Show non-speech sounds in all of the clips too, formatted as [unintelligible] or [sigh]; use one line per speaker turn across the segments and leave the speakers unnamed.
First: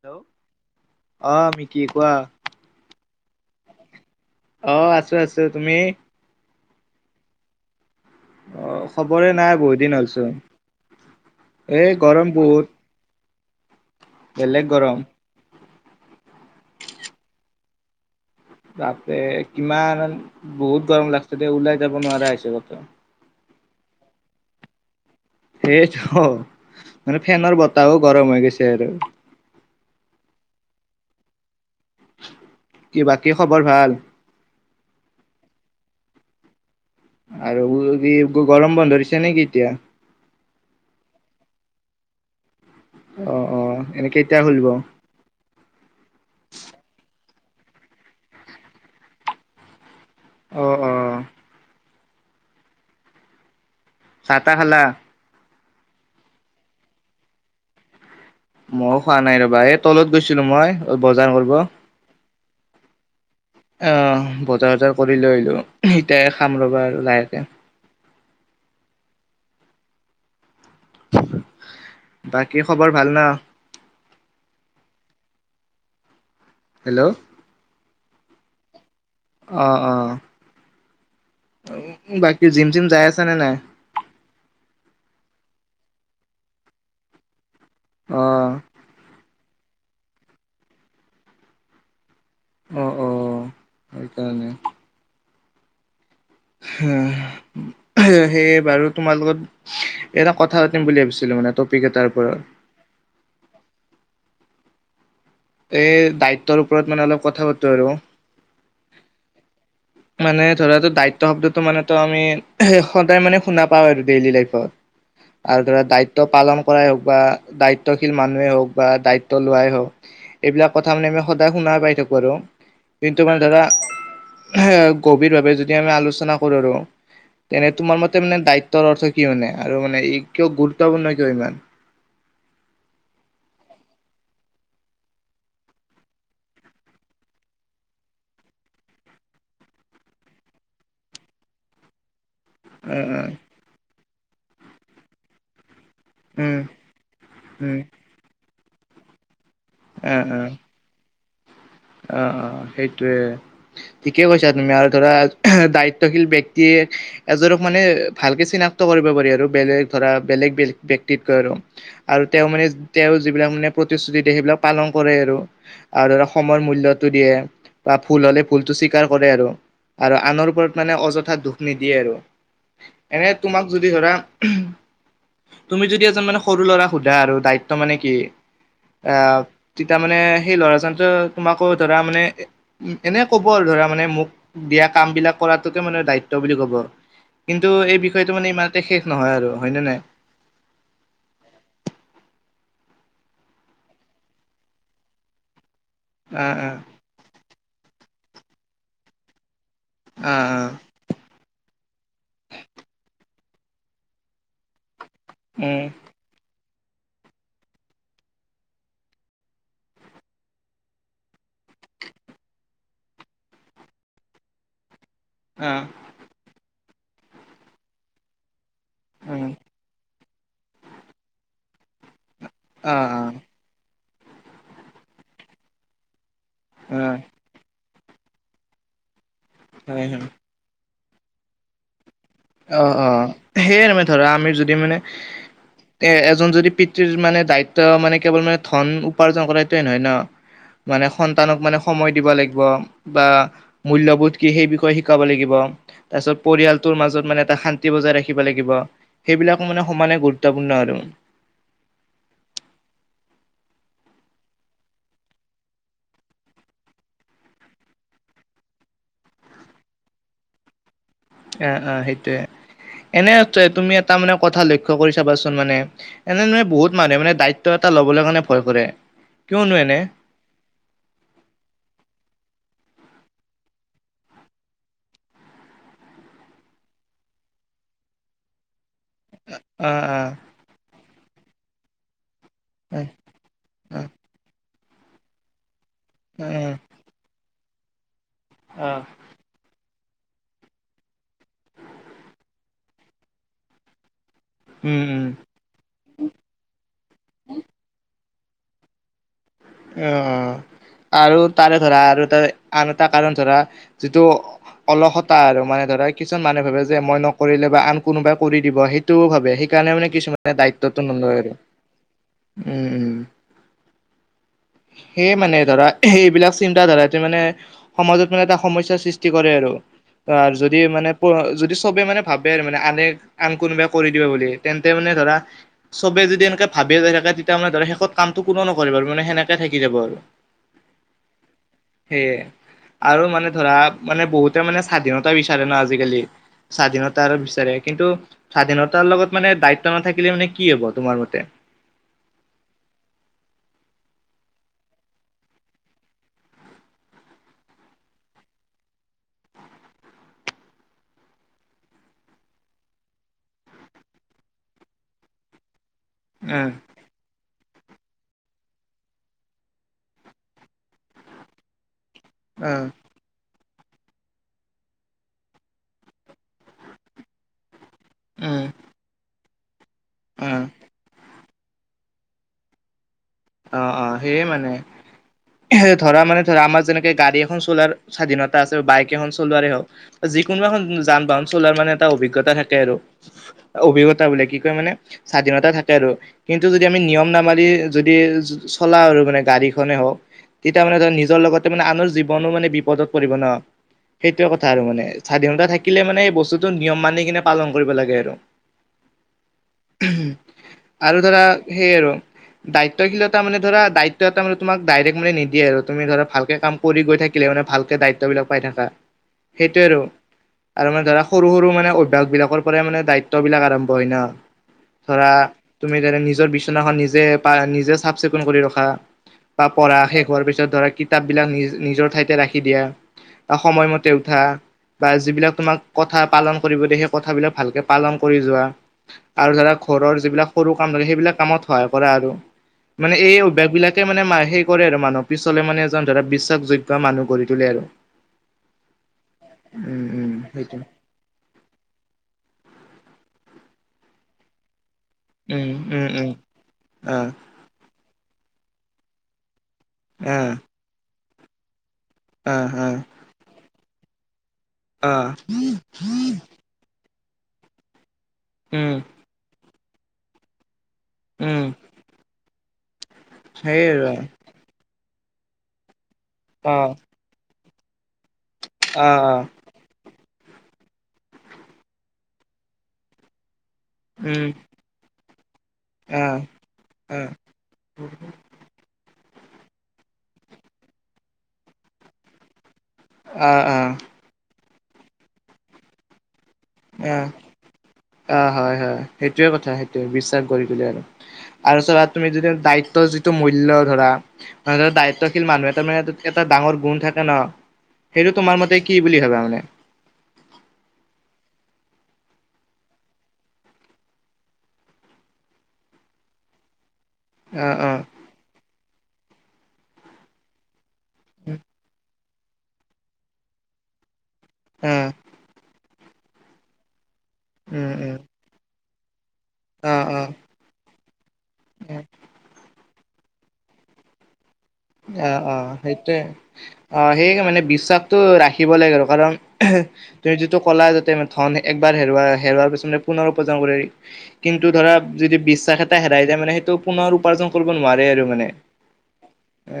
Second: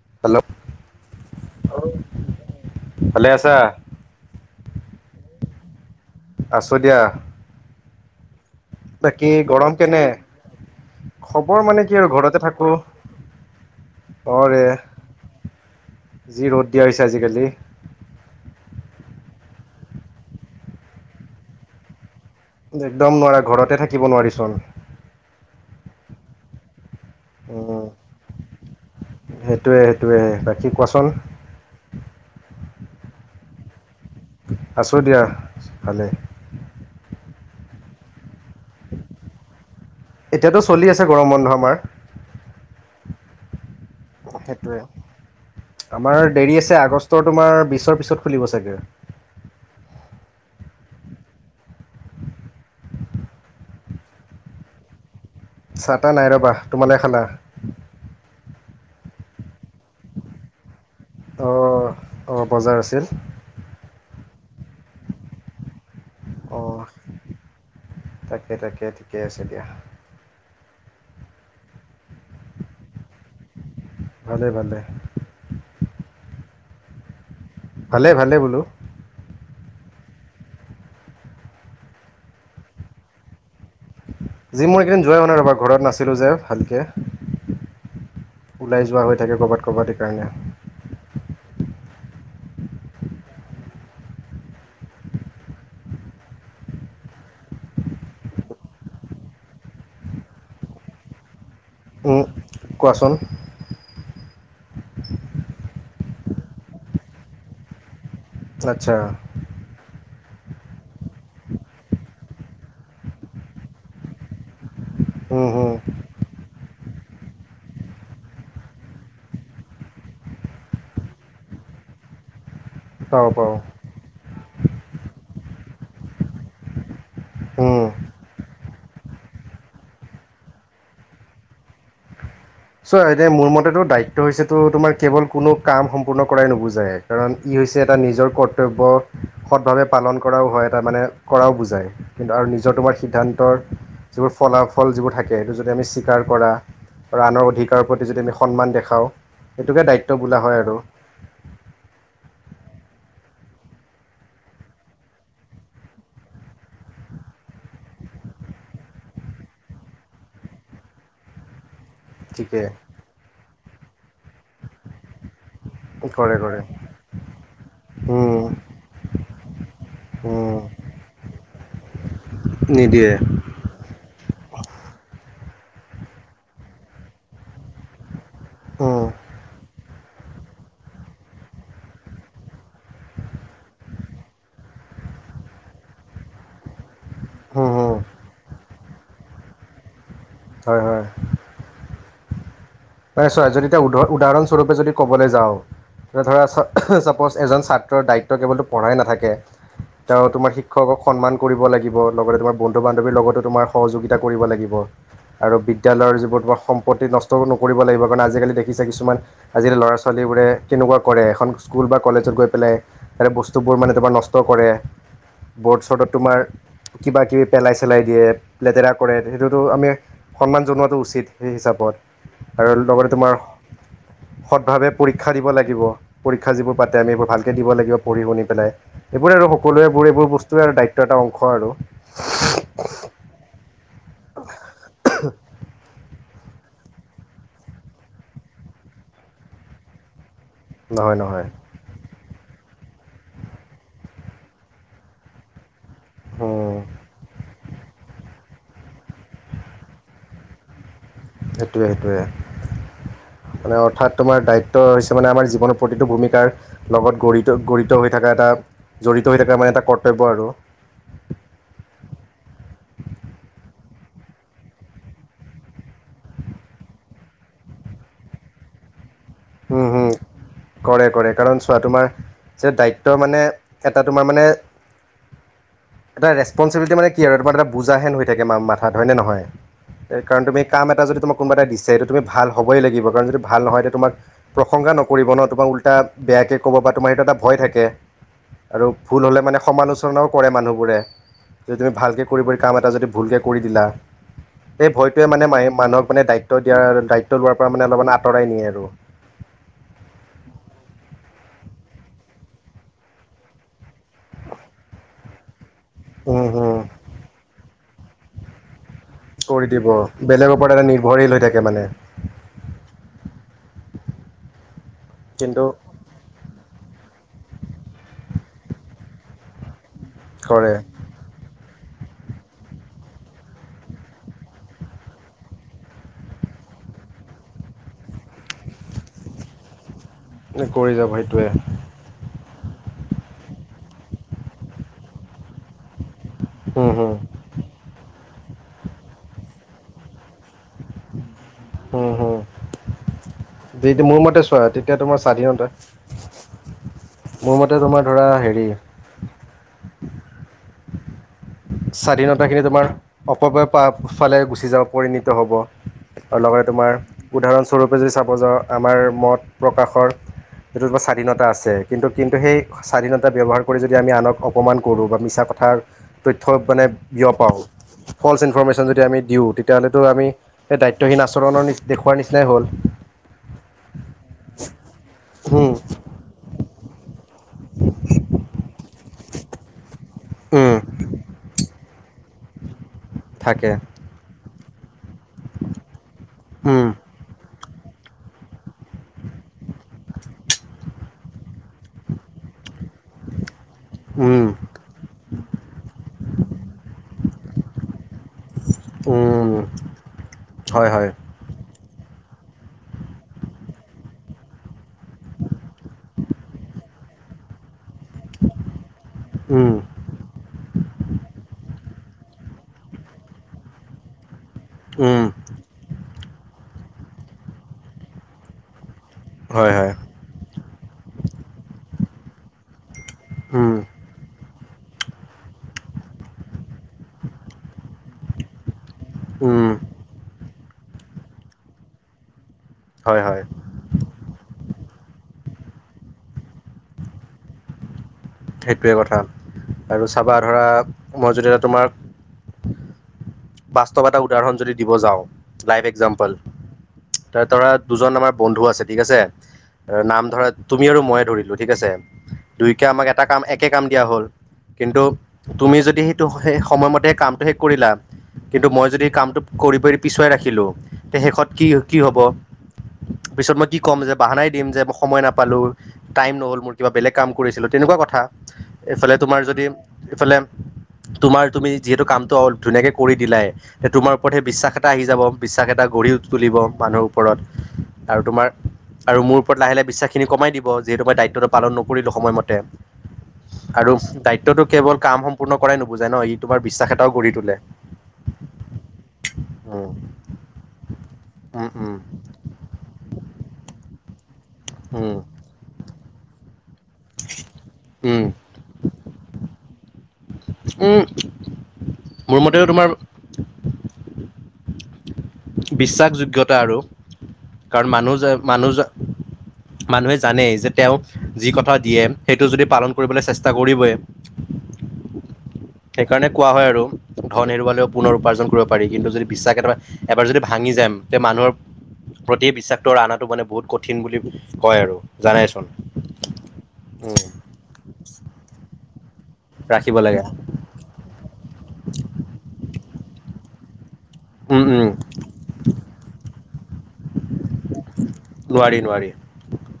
Hello আহ কি কোৱা
ভালে আছা
অ আছো আছো তুমি
আছোঁ দিয়া
অ খবৰে
বাকী
নাই বহুত
গৰম
দিন
কেনে
হ'লচোন
খবৰ মানে
এই
কি আৰু
গৰম
ঘৰতে
বহুত
থাকো অৰে
বেলেগ গৰম
যি ৰ'দ দিয়া হৈছে আজিকালি
তাতে কিমান বহুত গৰম লাগছে দে ওলাই যাব নোৱাৰা হৈছে কতো
একদম নোৱাৰা ঘৰতে থাকিব নোৱাৰিচো আমি
সেয়েটো মানে ফেনৰ
উম
বতাহও গৰম হৈ গৈছে আৰু
সেইটোৱে সেইটোৱে বাকি কোৱাচোন
কি বাকী খবৰ ভাল?
আছোঁ দিয়া ভালে।
আৰু গৰম বন্ধ দিছে নেকি এতিয়া।
এতিয়া তো চলি আছে গৰম বন্ধ আমাৰ
অ অ এনেকে কেতিয়া খুলব।
সেইটোৱে আমাৰ দেৰি আছে আগষ্টৰ তোমাৰ বিছৰ পিছত খুলিব চাগে-
অ অ, ছাহ তাহ খালা।
চাহ টা নাই ৰ'বা তোমালোকে খালা।
মইও খোৱা নাই ৰবা এই তলত গৈছিলো মই বজাৰ কৰিব।
অঁ অঁ, বজাৰ আছিল।
আহ বজাৰ বজাৰ কৰি লৈ আহিলো। এতিয়া খাম
অঁ
ৰবা আৰু লাহেকে।
তাকে তাকে ঠিকে আছে দিয়া।
বাকী খবৰ ভাল ন?
ভালে ভালে
হেল্ল'।
ভালে ভালে বোলো।
অ, অ। বাকী জিম চিম যাই আছা নে নাই?
জিম মই এইকেইদিন যোৱাই হোৱা নাই ৰ'বা ঘৰত নাছিলোঁ যে ভালকে।
অ
ওলাই যোৱা হৈ থাকে ক'ৰবাত ক'ৰবাতেই সেইৰণে।
অঁ, অ সেইকাৰণে। হম। সেয়ে বাৰু তোমাৰ লগত এটা কথা পাতিম বুলি ভাবিছিলো মানে ত তপিক এটাৰ
উম,
ওপৰত।
কোৱাচোন
এই দায়িত্বৰ ওপৰত মানে অলপ কথা পাতো আৰু।
আচ্ছা।
মানে ধৰাটো দায়িত্ব শব্দটো মানেো আমি সদায় মানে শুনা পাওঁ আৰু ডেইলি লাইফত।
উম
আৰু
হুম,
ধৰা দায়িত্ব পালন কৰাই হওক বা দায়িত্বশীল মানুহে হওক বা দায়িত্ব লোৱাই হওক এইবিলাক কথা মানে আমি সদায় শুনা পাই থাক আৰু। কিন্তু,
পাওঁ
মানে
পাওঁ
ধৰা গভীৰভাৱে যদি আমি আলোচনা কৰো। আৰু তেনে তোমাৰ মতে মানে দায়িত্বৰ অৰ্থ কি মানে, আৰু মানে কিয় গুৰুত্বপূৰ্ণ কিয় ইমান? [inaudible]
চোৱা এয়া মোৰ মতেতো দায়িত্ব হৈছে তো তোমাৰ কেৱল কোনো কাম সম্পূৰ্ণ কৰাই নুবুজাই। কাৰণ ই এটা নিজৰ কৰ্তব্য সৎভাৱে পালন কৰাও হয় এটা মানে কৰাও বুজায়। কিন্তু আৰু নিজৰ তোমাৰ
উম
সিদ্ধান্তৰ যিবোৰ ফলাফল যিবোৰ থাকে সেইটো যদি আমি অধিকাৰ কৰা
উম
আৰু আনৰ
উম উম
অধিকাৰৰ প্ৰতি যদি আমি সন্মান দেখাওঁ। সেইটোকে
অ
দায়িত্ব
অ
বোলা হয় আৰু।
অ, অ সেইটোয়ে ঠিকেই কৈছা তুমি আৰু ধৰা দায়িত্বশীল ব্যক্তিয়ে এজনক মানে ভালকে চিনাক্ত কৰিব পাৰি আৰু বেলেগ ধৰা বেলেগ বেলেগ ব্য়ক্তিতকৈ আৰু। আৰু তেওঁ
ঠিকে
মানে তেওঁ যিবিলাক মানে প্ৰতিশ্ৰুতি দিয়ে সেইবিলাক পালন কৰে আৰু আৰু।
কৰে কৰে
সময়ৰ মূল্যটো দিয়ে বা ভুল হ'লে
উম।
ভুলতটো স্বীকাৰ কৰে আৰু আৰু আনৰ
উম,
ওপৰত মানে অযথা দুখ নিদিয়ে আৰু
নিদিয়ে।
এনে তোমাক যদি ধৰা তুমি যদি এজন মানে সৰু ল'ৰাক সোধা আৰু দায়িত্ব মানে কি?
উম,
আহ, তেতিয়া মানে সেই ল'ৰাজনতো তোমাকো ধৰা মানে এনে ক'ব আৰু ধৰা মানে মোক দিয়া কাম বিলাক কৰাতোকে মানে দায়িত্ব। বুলি কব কিন্তু
হুম, হুম,
এই বিষয়টো মানে ইমানতে শেষ নহয় আৰু হয় ন নাই।
হয়, হয়।
[inaudible]
নাই ছোৱা যদি এতিয়া উদাহৰণস্বৰূপে যদি কবলৈ যাওঁ ধৰা
অ অ
চাপজ এজন ছাত্ৰৰ দায়িত্ব কেৱলতো পঢ়াই নাথাকে। তেওঁ
অ
তোমাৰ
অ
শিক্ষকক সন্মান কৰিব লাগিব লগতে তোমাৰ বন্ধু বান্ধৱীৰ লগতো তোমাৰ সহযোগিতা কৰিব লাগিব আৰু
উম
বিদ্যালয়ৰ যিবোৰ তোমাৰ সম্পত্তি নষ্ট ন কৰিব লাগিব কাৰণ আজি কালি দেখিছা কিছুমান লৰা ছোৱালীৰ কেনেকোৱা কৰে এখন স্কুল বা কলেজত গৈ পেলা- বস্তুবোৰ মানে তোমাৰ নষ্ট কৰে।
অ
বৰ্ড-চৰ্ডত তোমাৰ কিবা-কিবি পেলাই-চেলাই দিয়ে। লেতেৰা কৰে
উম
সেইটোতো আমি সন্মান জনোৱাটো উচিত সেই হিচাপত। আৰু
অ
লগতে
অ
তোমাৰ সদভাৱে পৰীক্ষা দিব লাগিব। পৰীক্ষা যিবোৰ পাতে
অ
আমি এইবোৰ ভালকে দিব লাগিব পঢ়ি শুনি পেলাই, এইবোৰ আৰু
হয়
সকলোবোৰ
হয়
এইবোৰ বস্তুৱে আৰু দায়িত্ব এটা অংশ আৰু।
অ অ সেইয়ে মে ধৰা আমি যদি মানে এ যদি পিতৃৰ মানে দায়িত্ব মানে কেৱল মানে ধন উপাৰ্জন কৰোতোৱে নহয় ন। মানে
নহয় নহয়
সন্তানক মানে সময় দিব লাগিব বা মূল্যবোধ কি সেই বিষয়ে শিকাব লাগিব। তাৰ পিছত
উম
পৰিয়ালটোৰ মাজত মানে এটা শান্তি বজাই ৰাখিব লাগিব, সেইবিলাক মানে সমানে গুৰুত্বপূৰ্ণ আৰু।
সেইটোৱে সেইটোৱে।
উম।
মানে অৰ্থাৎ তোমাৰ দায়িত্ব হৈছে মানে আমাৰ জীৱনৰ প্ৰতিটো ভূমিকাৰ, লগত গ়িত গড়িত হৈ থকা এটা। জড়িত হৈ থাকে মানে এটা কৰ্তব্য আৰু।
অ অ সেইটোৱে। এনে তুমি এটা মানে কথা লক্ষ্য কৰি চাবাচোন মানে এনে বহুত মানুহে মানে দায়িত্ব এটা ল'বলৈ কাৰণে ভয় কৰে। কিয়নো
উম
এনে
হম কৰে কৰে কাৰণ চোৱা তোমাৰ যে দায়িত্ব মানে এটা তোমাৰ মানে। এটা ৰেচপনচিবিলিটি মানে কি আৰু তাৰ এটা বুজা হেন হৈ থাকে ম মা। ক হয়নে নহয়
অ
সে
অ
কাৰণ তুমি কাম এটা যদি তোমাৰ কোনোবা এটাই দিছে এইটো তুমি ভাল হ'বই লাগিব কাৰণ যদি ভাল নহয় তেতিয়া
অ
তোমাক প্ৰশংসা নকৰিব ন তোমাক ও
অ
বেয়াকে ক'ব বা তোমাৰ সেটো এটা ভয় থাকে আৰু
অ
ভুল হ'লে মানে সমা আলচনাও কৰে মানুহবোৰে, যদি তুমি ভালকৈ কৰিবলৈ কাম এটা যদি ভুলকে কৰি দিলা এই
উম উম
ভয়টোৱে মানে ম মানুহক মানে দায়িত্ব দিয়া দায়িত্ব লোৱাৰ পৰা মানে অলপমান আঁতৰাই নিয়ে আৰু।
অহ অহ। আৰু তাৰে ধৰা আৰু তাৰ আন এটা কাৰণ ধৰা যিটো অলসতা আৰু মানে ধৰা কিছু
উম,
মানুহে
হুম,
ভাবে যে মই নকৰিলে বা আন কোনোবাই কৰি দিব সেই সেইটো ভাবে
কৰি দিব
সেইকাৰণে মানে কিছুমানে
বেলেগৰ ওপৰত এটা
দায়িত্বটো
নিৰ্ভৰশীল
নলয়
হৈ
আৰু
থাকে মানে
উম উ। সেইয়ে মানে
কিন্তু
ধৰা এইবিলাক চিন্তাধাৰাতে মানে সমাজত মানে এটা সমস্যা ৰ সৃষ্টি কৰে আৰু। অ
কৰে
যদি মানে প যদি সবে মানে ভাবে আৰু মানে আনে আন কোনোবাই কৰি দিব বুলি তেন্তে মানে ধৰা চবে যদি এনেকে ভা বিয়ে থাকে তেতিয়া মানে ধৰ শেষত কামটো কোনো নকৰে আৰু মানে সেনেকে থাকি যাব আৰু।
কৰি যাব সেইটোৱে।
সেয়ে আৰু মানে ধৰা মানে বহুতে মানে স্বাধীনতা বিচাৰে ন আ আজিকালি
উম হুম
স্বাধীনতা বিচাৰে কিন্তু স্বাধীনতাৰ লগত মানে দায়িত্ব নাথাকিলে মানে। কি হব তোমাৰ মতে।
যিহেটো মোৰ মতে চোৱা তেতিয়া তোমাৰ স্বাধীনতা। মোৰ মতে তোমাৰ ধৰা হেৰি। স্বাধীনতাখিনি তোমাৰ, অপবয় ফালে গুচি যাব পৰিণত হ'ব। আৰু লগতে
উম
তোমাৰ উদাহৰণ। স্বৰূপে যদি চাব যাওঁ আমাৰ মত প্ৰকাশৰ যিটো কিবা স্বাধীনতা আছে। কিন্তু কিন্তু সেই
উম
স্বাধীনতা ব্যৱহাৰ কৰি যদি আমি আনক অপমান কৰোঁ বা মিছা কথাৰ। তথ্য মানে বিয় পাওঁ ফলচ
উম
ইনফৰৰ্মেশ্যন যদি আমি দিওঁ। তেতিয়াহ'লেতো আমি
উম
স দায়িত্বহীন আচৰণৰ দেখুওৱাৰ নিচিনাই হ'ল।
অ অ সেইয়ে মানে
উম
ধৰা মানে ধৰা আমাৰ যেনেকে গাড়ী। এখন চলাৰ স্বাধীনতা আছে বাইক এখন চলোৱাৰ হওক যিকোনো
উম
এখন যান বাহন চলোৱাৰ মানে। এটা অভিজ্ঞতা থাকে আৰু
থাকে
অভিজ্ঞতা বোলে কি কয় মানে। স্বাধীনতা থাকে আৰু কিন্তু যদি
উম
আমি নিয়ম নামাৰি। চলা আৰু মানে গাড়ীখনে হওক। তেতিয়া মানে ধ নিজৰ লগতে মানে আনৰ জীৱনো মানে বিপদত পৰিব ন।
উম
সেইটোৱে কথা আৰু মানে স্বাধীনতা থাকিলে মানে এই বস্তুটো নিয়ম মানি কিনে পালন কৰিব লাগে আৰু।
উম। হয় হয়
আৰু ধৰা সেই আৰু। দায়িত্বশীলতা মানে ধৰা দায়িত্ব এটা মানে তোমাক ডাইৰেক্ট মানে নিদিয়ে আৰু তুমি ধৰা ভালকে কাম কৰি গৈ থাকিলে মানে ভাল। দায়িত্ব বিলাক পাই থাকা
উম
সেইটোয়ে আৰু মানে ধৰা সৰু সৰু মানে। বিলাকৰ পৰাই মানে দায়িত্ব বিলাক আৰম্ভ হয় ন
উম
ধৰা তুমি নিজৰ বিচনাখন নিজে পাৰা নিজে চাফ চিকুণ কৰি ৰখা। বা
হয় হয়
পঢ়া শেষ হোৱাৰ পিছত ধৰা কিতাপ বিলাক নি নিজৰ ঠাইতে ৰাখি দিয়া।
উম
সময়মতে উঠা বা যিবিলাক তোমাক কথা পালন কৰিব দিয়ে সেই কথাবিলাক ভালকে পালন কৰি যোৱা। আৰু
উম
ধৰা ঘৰৰ যিবিলাক সৰু কাম থাকে সেইবিলাক কামত সহায় কৰা আৰু। মানে
হয়
এই
হয়
অভ্যাস বিলাকে মানে মাৰ সেই কৰে আৰু। মানুহ পিছলে মানে এজন ধৰা বিশ্বসযোগ্য মানুহ গঢ়ি তোলে আৰু।
সেইটোৱে কথা
উম
আৰু
উম
চাবা ধৰা
সেইটো
মই যদি এটা তোমাক বাস্তৱ এটা উদাহৰণ যদি দিব যাওঁ
um
live
um um
example
অ
ধৰা দুজন আমাৰ বন্ধু আছে ঠিক আছে নাম
অ
ধৰা তুমি আৰু মইয়ে ধৰিলোঁ ঠিক আছে।
অ
দুইকে
অ
আমাক এটা কাম একে কাম দিয়া হ'ল। কিন্তু
অ
তুমি যদি সেইটো স সময়মতে কামটো শেষ কৰিলা কিন্তু মই
উম
যদি কামটো কৰি কৰি পিছুৱাই ৰাখিলোঁ তে শেষত
উম
কি কি হ'ব। পিছত মই কি
সেইয়ে
ক'ম
আৰু
যে বাহানাই দিম যে মই সময় নাপালোঁ টাইম নহ'ল মোৰ
অ
কিবা বেলেগ কাম কৰিছিলোঁ। তেনেকুৱা কথা
অ
এইফালে
অ
তোমাৰ যদি ইফালে। তোমাৰ তুমি যিহেতু কামটো অল ধুনীয়াকে কৰি দিলাই। তোমাৰ ওপৰত সেই
উম
বিশ্বাস এটা আহি যাব বিশ্বাস এটা গঢ়ি
অ
তুলিব মানুহৰ
অ
ওপৰত। আৰু তোমাৰ? আৰু মোৰ ওপৰত লাহে লাহ বিশ্বাখিনি কমাই দিব যিহেতু মই দায়িত্বটো পালন নকৰিলোঁ সময়মতে।
অ অ
আৰু দায়িত্বটো কেৱল কাম সম্পূৰ্ণ কৰাই নুবুজায় ন ই তোমাৰ বিশ্বাস এটাও
অ
গঢ়ি তোলে।
অ হয় হয় সেইটোয়ে কথা
উম
সেইটোৱে বিশ্বাস গঢ়ি তোলে
উম
আৰু
উম
চাবা তুমি যদি দায়িত্ব যিটো মূল্য ধৰা
উম
দায়িত্বশীল মানুহ এটা মানে এটা ডাঙৰ। গুণ থাকে ন
উম
সেইটো তোমাৰ মতে কি বুলি ভাবা মানে?
মোৰ মতে তোমাৰ। বিশ্বাসযোগ্যতা আৰু।
অ অ অ
কাৰণ মানুহ যে মানুহ মানুহে জানেই যে তেওঁ যি কথা দিয়ে সেইটো যদি পালন কৰিবলৈ চেষ্টা কৰিবই।
উম।
সেইকাৰণে কোৱা হয় আৰু ধন হেৰুৱালেও
উম
পুনৰ
উম
উপাৰ্জন কৰিব পাৰি কিন্তু যদি। বিশ্বাস এটা
অ অ
এবাৰ যদি ভাঙি যায় তে মানুহৰ প্ৰতি বিশ্বাসটো আণাত- টো মানে বহুত কঠিন বুলি। কয় আৰু
অ অ
জানাইচোন
সেইটোৱে অ
উম
সেই মানে বিশ্বাসটো ৰাখিব লাগে আৰু কাৰণ-
ৰাখিব লাগে
তুমি যিটো ক'লা যাতে ধন একবাৰ হেৰুৱা হেৰুৱাৰ পিছত পুনৰ উপাৰ্জন কৰিব পাৰি
উম
কিন্তু
উম
ধৰা যদি বিশ্বাস এটা হেৰাই যায় মানে সেইটো পুনৰ উপাৰ্জন কৰিব নোৱাৰে আৰু মানে।
নোৱাৰি নোৱাৰি
এ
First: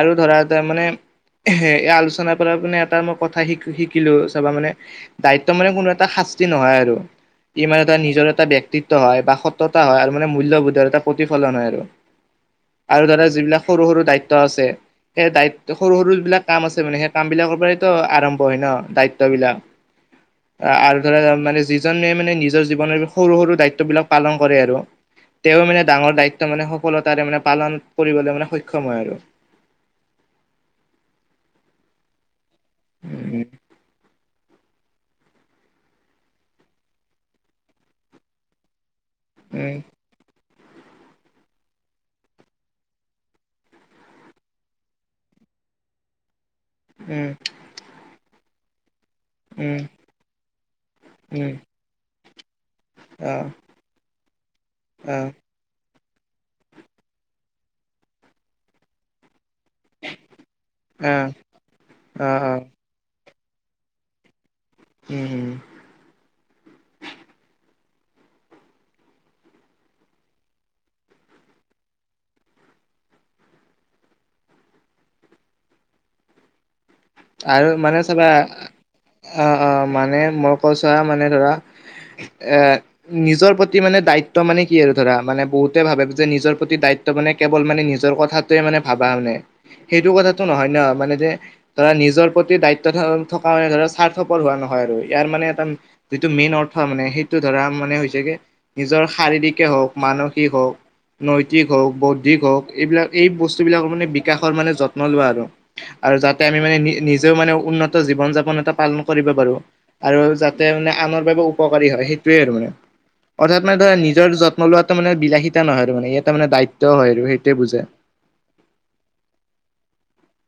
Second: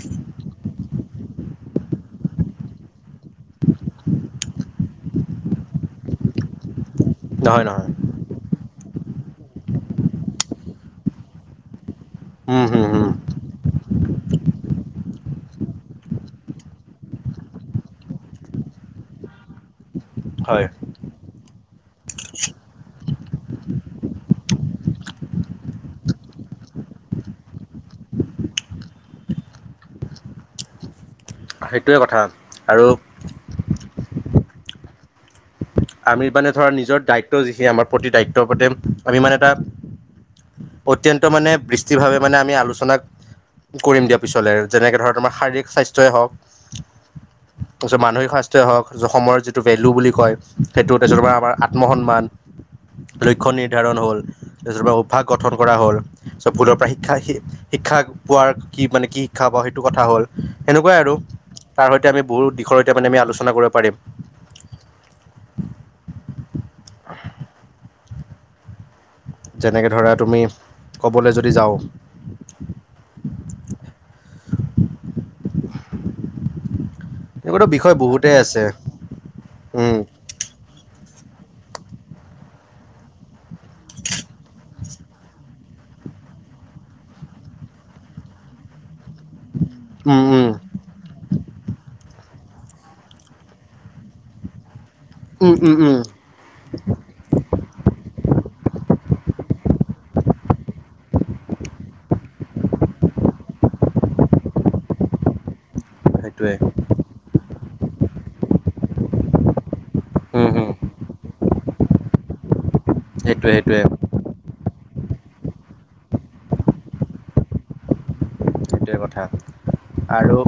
আৰু ধৰা তাৰ মানে এ এই আলোচনাৰ পৰা মানে এটা মোক কথা শিক শিকিলোঁ চাবা মানে দায়িত্ব মানে কোনো এটা শাস্তি নহয় আৰু।
নহয়
ই মানে
নহয়
এটা নিজৰ এটা ব্যক্তি তো বা সততা হয় আৰু মানে মূল্যবোধ আৰু এটা প্ৰতিফলন হয় আৰু।
উম হুম
আৰু
হুম।
ধৰা যিবিলাক সৰু দায়িত্ব আছে। সেই দায়িত সৰু সৰু যিবিলাক কাম আছে মানে সেই কাম বিলাকৰ পৰাইতো আৰম্ভ হয় ন দায়িত্ব বিলাক।
হয়
আৰু ধৰা মানে যি। যি জনে মানে নিজৰ জীৱনৰ সৰু সৰু দায়িত্ব বিলাক পালন কৰে আৰু। তেওঁ মানে ডাঙৰ দায়িত্ব মানে সফলতাৰে মানে পালন কৰিবলৈ মানে সক্ষম হয় আৰু
সেইটোৱে কথা আৰু
উম
আমি মানে ধৰা নিজৰ দায়িত্ব যিখিনি আমাৰ প্ৰতি দায়িত্ব পতে আমি মানে এটা
উম
অত্যন্ত মানে বৃষ্টিভাৱে মানে আমি আলোচনাক কৰিম দিয়া পিছলে যেনেকে ধৰক তোমাৰ শাৰীৰিক স্বাস্থ্যয়ই হওঁক
উম
তাৰপিছত মানসিক স্বাস্থ্যয় হওঁক অসমৰ যিটো
উম
ভেলু বুলি কয় তেজৰ পৰা আমাৰ
উম
আত্ম সন্মান লক্ষ
আহ
নিৰ্ধাৰণ হল ত অভ্যাস
আহ
গঠন কৰা হ'ল চব ফুলৰ পৰা শিক্ষা শ শিক্ষা পোৱাৰ কি মানে কি শিক্ষা প সেইটো কথা হ'ল সেনেকুৱাই আৰু
আহ
তাৰ সৈতে আমি
আহ
বহুত
আহ
দিশৰ মানে আমি আলোচনা চনা কৰিব পাৰিম
হম হম
যেনেকে ধৰা তুমি ক'বলৈ যদি যাওঁ
[unintelligible]
এনেকুৱাতো
আৰু
বিষয়
মানে চাবা
বহুতেই আছে
অহ অহ
উম
মানে মোক সঁচা মানে ধৰা এ নিজৰ প্ৰতি মানে দায়িত্ব মানে কি আৰু ধৰা মানে বহুতে ভাবে যে নিজৰ প্ৰতি দায়িত্ব মানে কেৱল মানে নিজৰ কথাটোৱে মানে ভাবা মানে সেইটো
উম
কথাতটো
উম
নহয় ন মানে যে ধৰা নিজৰ প্ৰতি দায়িত্ব থকাতো স্বাৰ্থপৰ হোৱা নহয় আৰু ইয়াৰ মানে
উম
এটা
উম উম
যিটো মেইন অৰ্থ মানে সেইটো ধৰা মানে হৈছে কি নিজৰ শাৰীৰিকে হওঁক মানসিক হওঁক নৈতিক হওঁক বৌদ্ধিক হওঁক এইবিলাক এই বস্তুবিলাকৰ মানে বিকাশৰ মানে যত্ন লোৱা আৰু আৰু য এতিয়া
সেইটোৱে
আমি মানে নি নিজেও মানে উন্নত জীৱন যাপন এটা পালন কৰিব পাৰো আৰু
উম
যাতে
উম
মানে আনৰ বাবে উপকাৰী হয় সেইটোৱে আৰু মানে
সেইটোৱে
অৰ্থাৎ মানে
সেইটোৱে
ধৰা নিজৰ যত্ন নলোৱাটো মানে বিলাসিতা নহয় আৰু মানে ইয়াতে মানে দায়িত্ব হয় আৰু সেইটোৱে বুজাই
থিকেই কথা আৰু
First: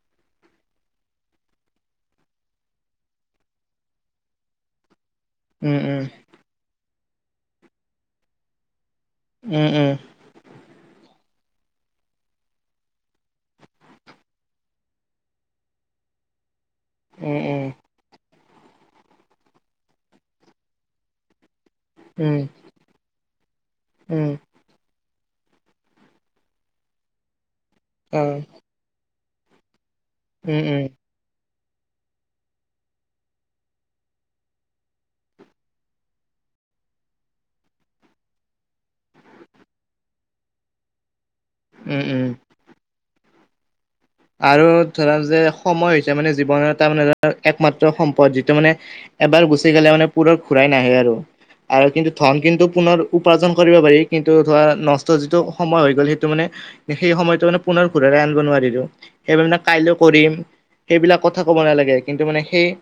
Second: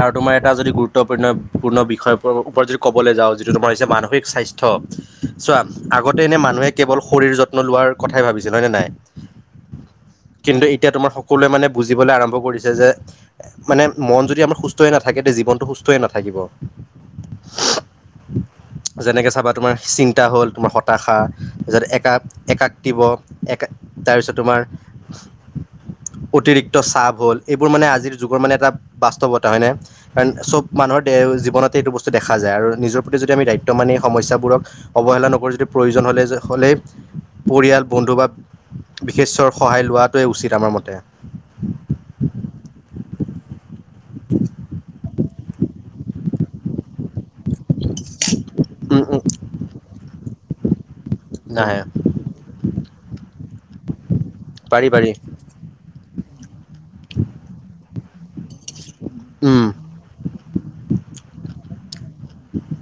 আৰু তোমাৰ এটা যদি গুৰুত্বপূৰ্ণপূৰ্ণ বিষয় ওপৰত যদি ক'বলৈা যাওঁ তোমাৰ হৈছে মানসিক স্বাস্থ্য থ চোৱা
উম উম
আগতে এনে মানুহে কেৱল শৰীৰ যত্ন লোৱাৰ কথাই ভাবিছে হয় নে নাই
উম
কিন্তু এতিয়া তোমাৰ সকলোৱে মানে বুজিবলৈ আৰম্ভ কৰিছে যে মানে মন যদি আমাৰ সুস্থ হৈ নাথাকে তেতিয়া জীৱনটো সুস্থ হৈ নাথাকিব
উম উম
যেনেকে চাবা তোমাৰ চিন্তা হ'ল তোমাৰ হতাখা যদি একাক
উম
একাক দিব এক
উম উম
তাৰপিছত তোমাৰ অতিৰিক্ত চাপ হ'ল এইবোৰ মানে আজিৰ
অ
যুগৰ মানে এটা বাস্তৱত হয়নে কাৰণ
উম
চব
উম
মানুহৰ দে জীৱনত এইটো বস্তু দেখা যায় আৰু নিজৰ প্ৰতি যদি আমি দায়িত্ব মান এই সমস্যাবোৰক অৱহেলা নকৰোঁ যদি প্ৰয়োজন হ'লে হ'লে পৰিয়াল বন্ধু বা বিশেষ্য সহায় লোৱাটোৱে উচিত আমাৰ মতে
উম উম আৰু ধৰা যে সময় হৈছে মানে জীৱনৰ এটা মানে ধৰা একমাত্ৰ সম্পদ যিটো মানে
উম উম
এবাৰ গুচি গলে মানে পোনৰঘূৰাই নাহে আৰু
নাহে
আৰু কিন্তু ধন কিন্তু পুনৰ উপাৰ্জন কৰিব পাৰি কিন্তু ধৰা
পাৰি পাৰি
নষ্ট যিটো সময় হৈ গ'ল সেইটো যিটো মানে সেই সময়তো মানে পুনৰ ঘূৰাৰে আনিব নোৱাৰিলো সেইবিলাক
উম
কাইলৈ কৰিম সেইবিলাক কথা ক'ব নালাগে কিন্তু মানে সেই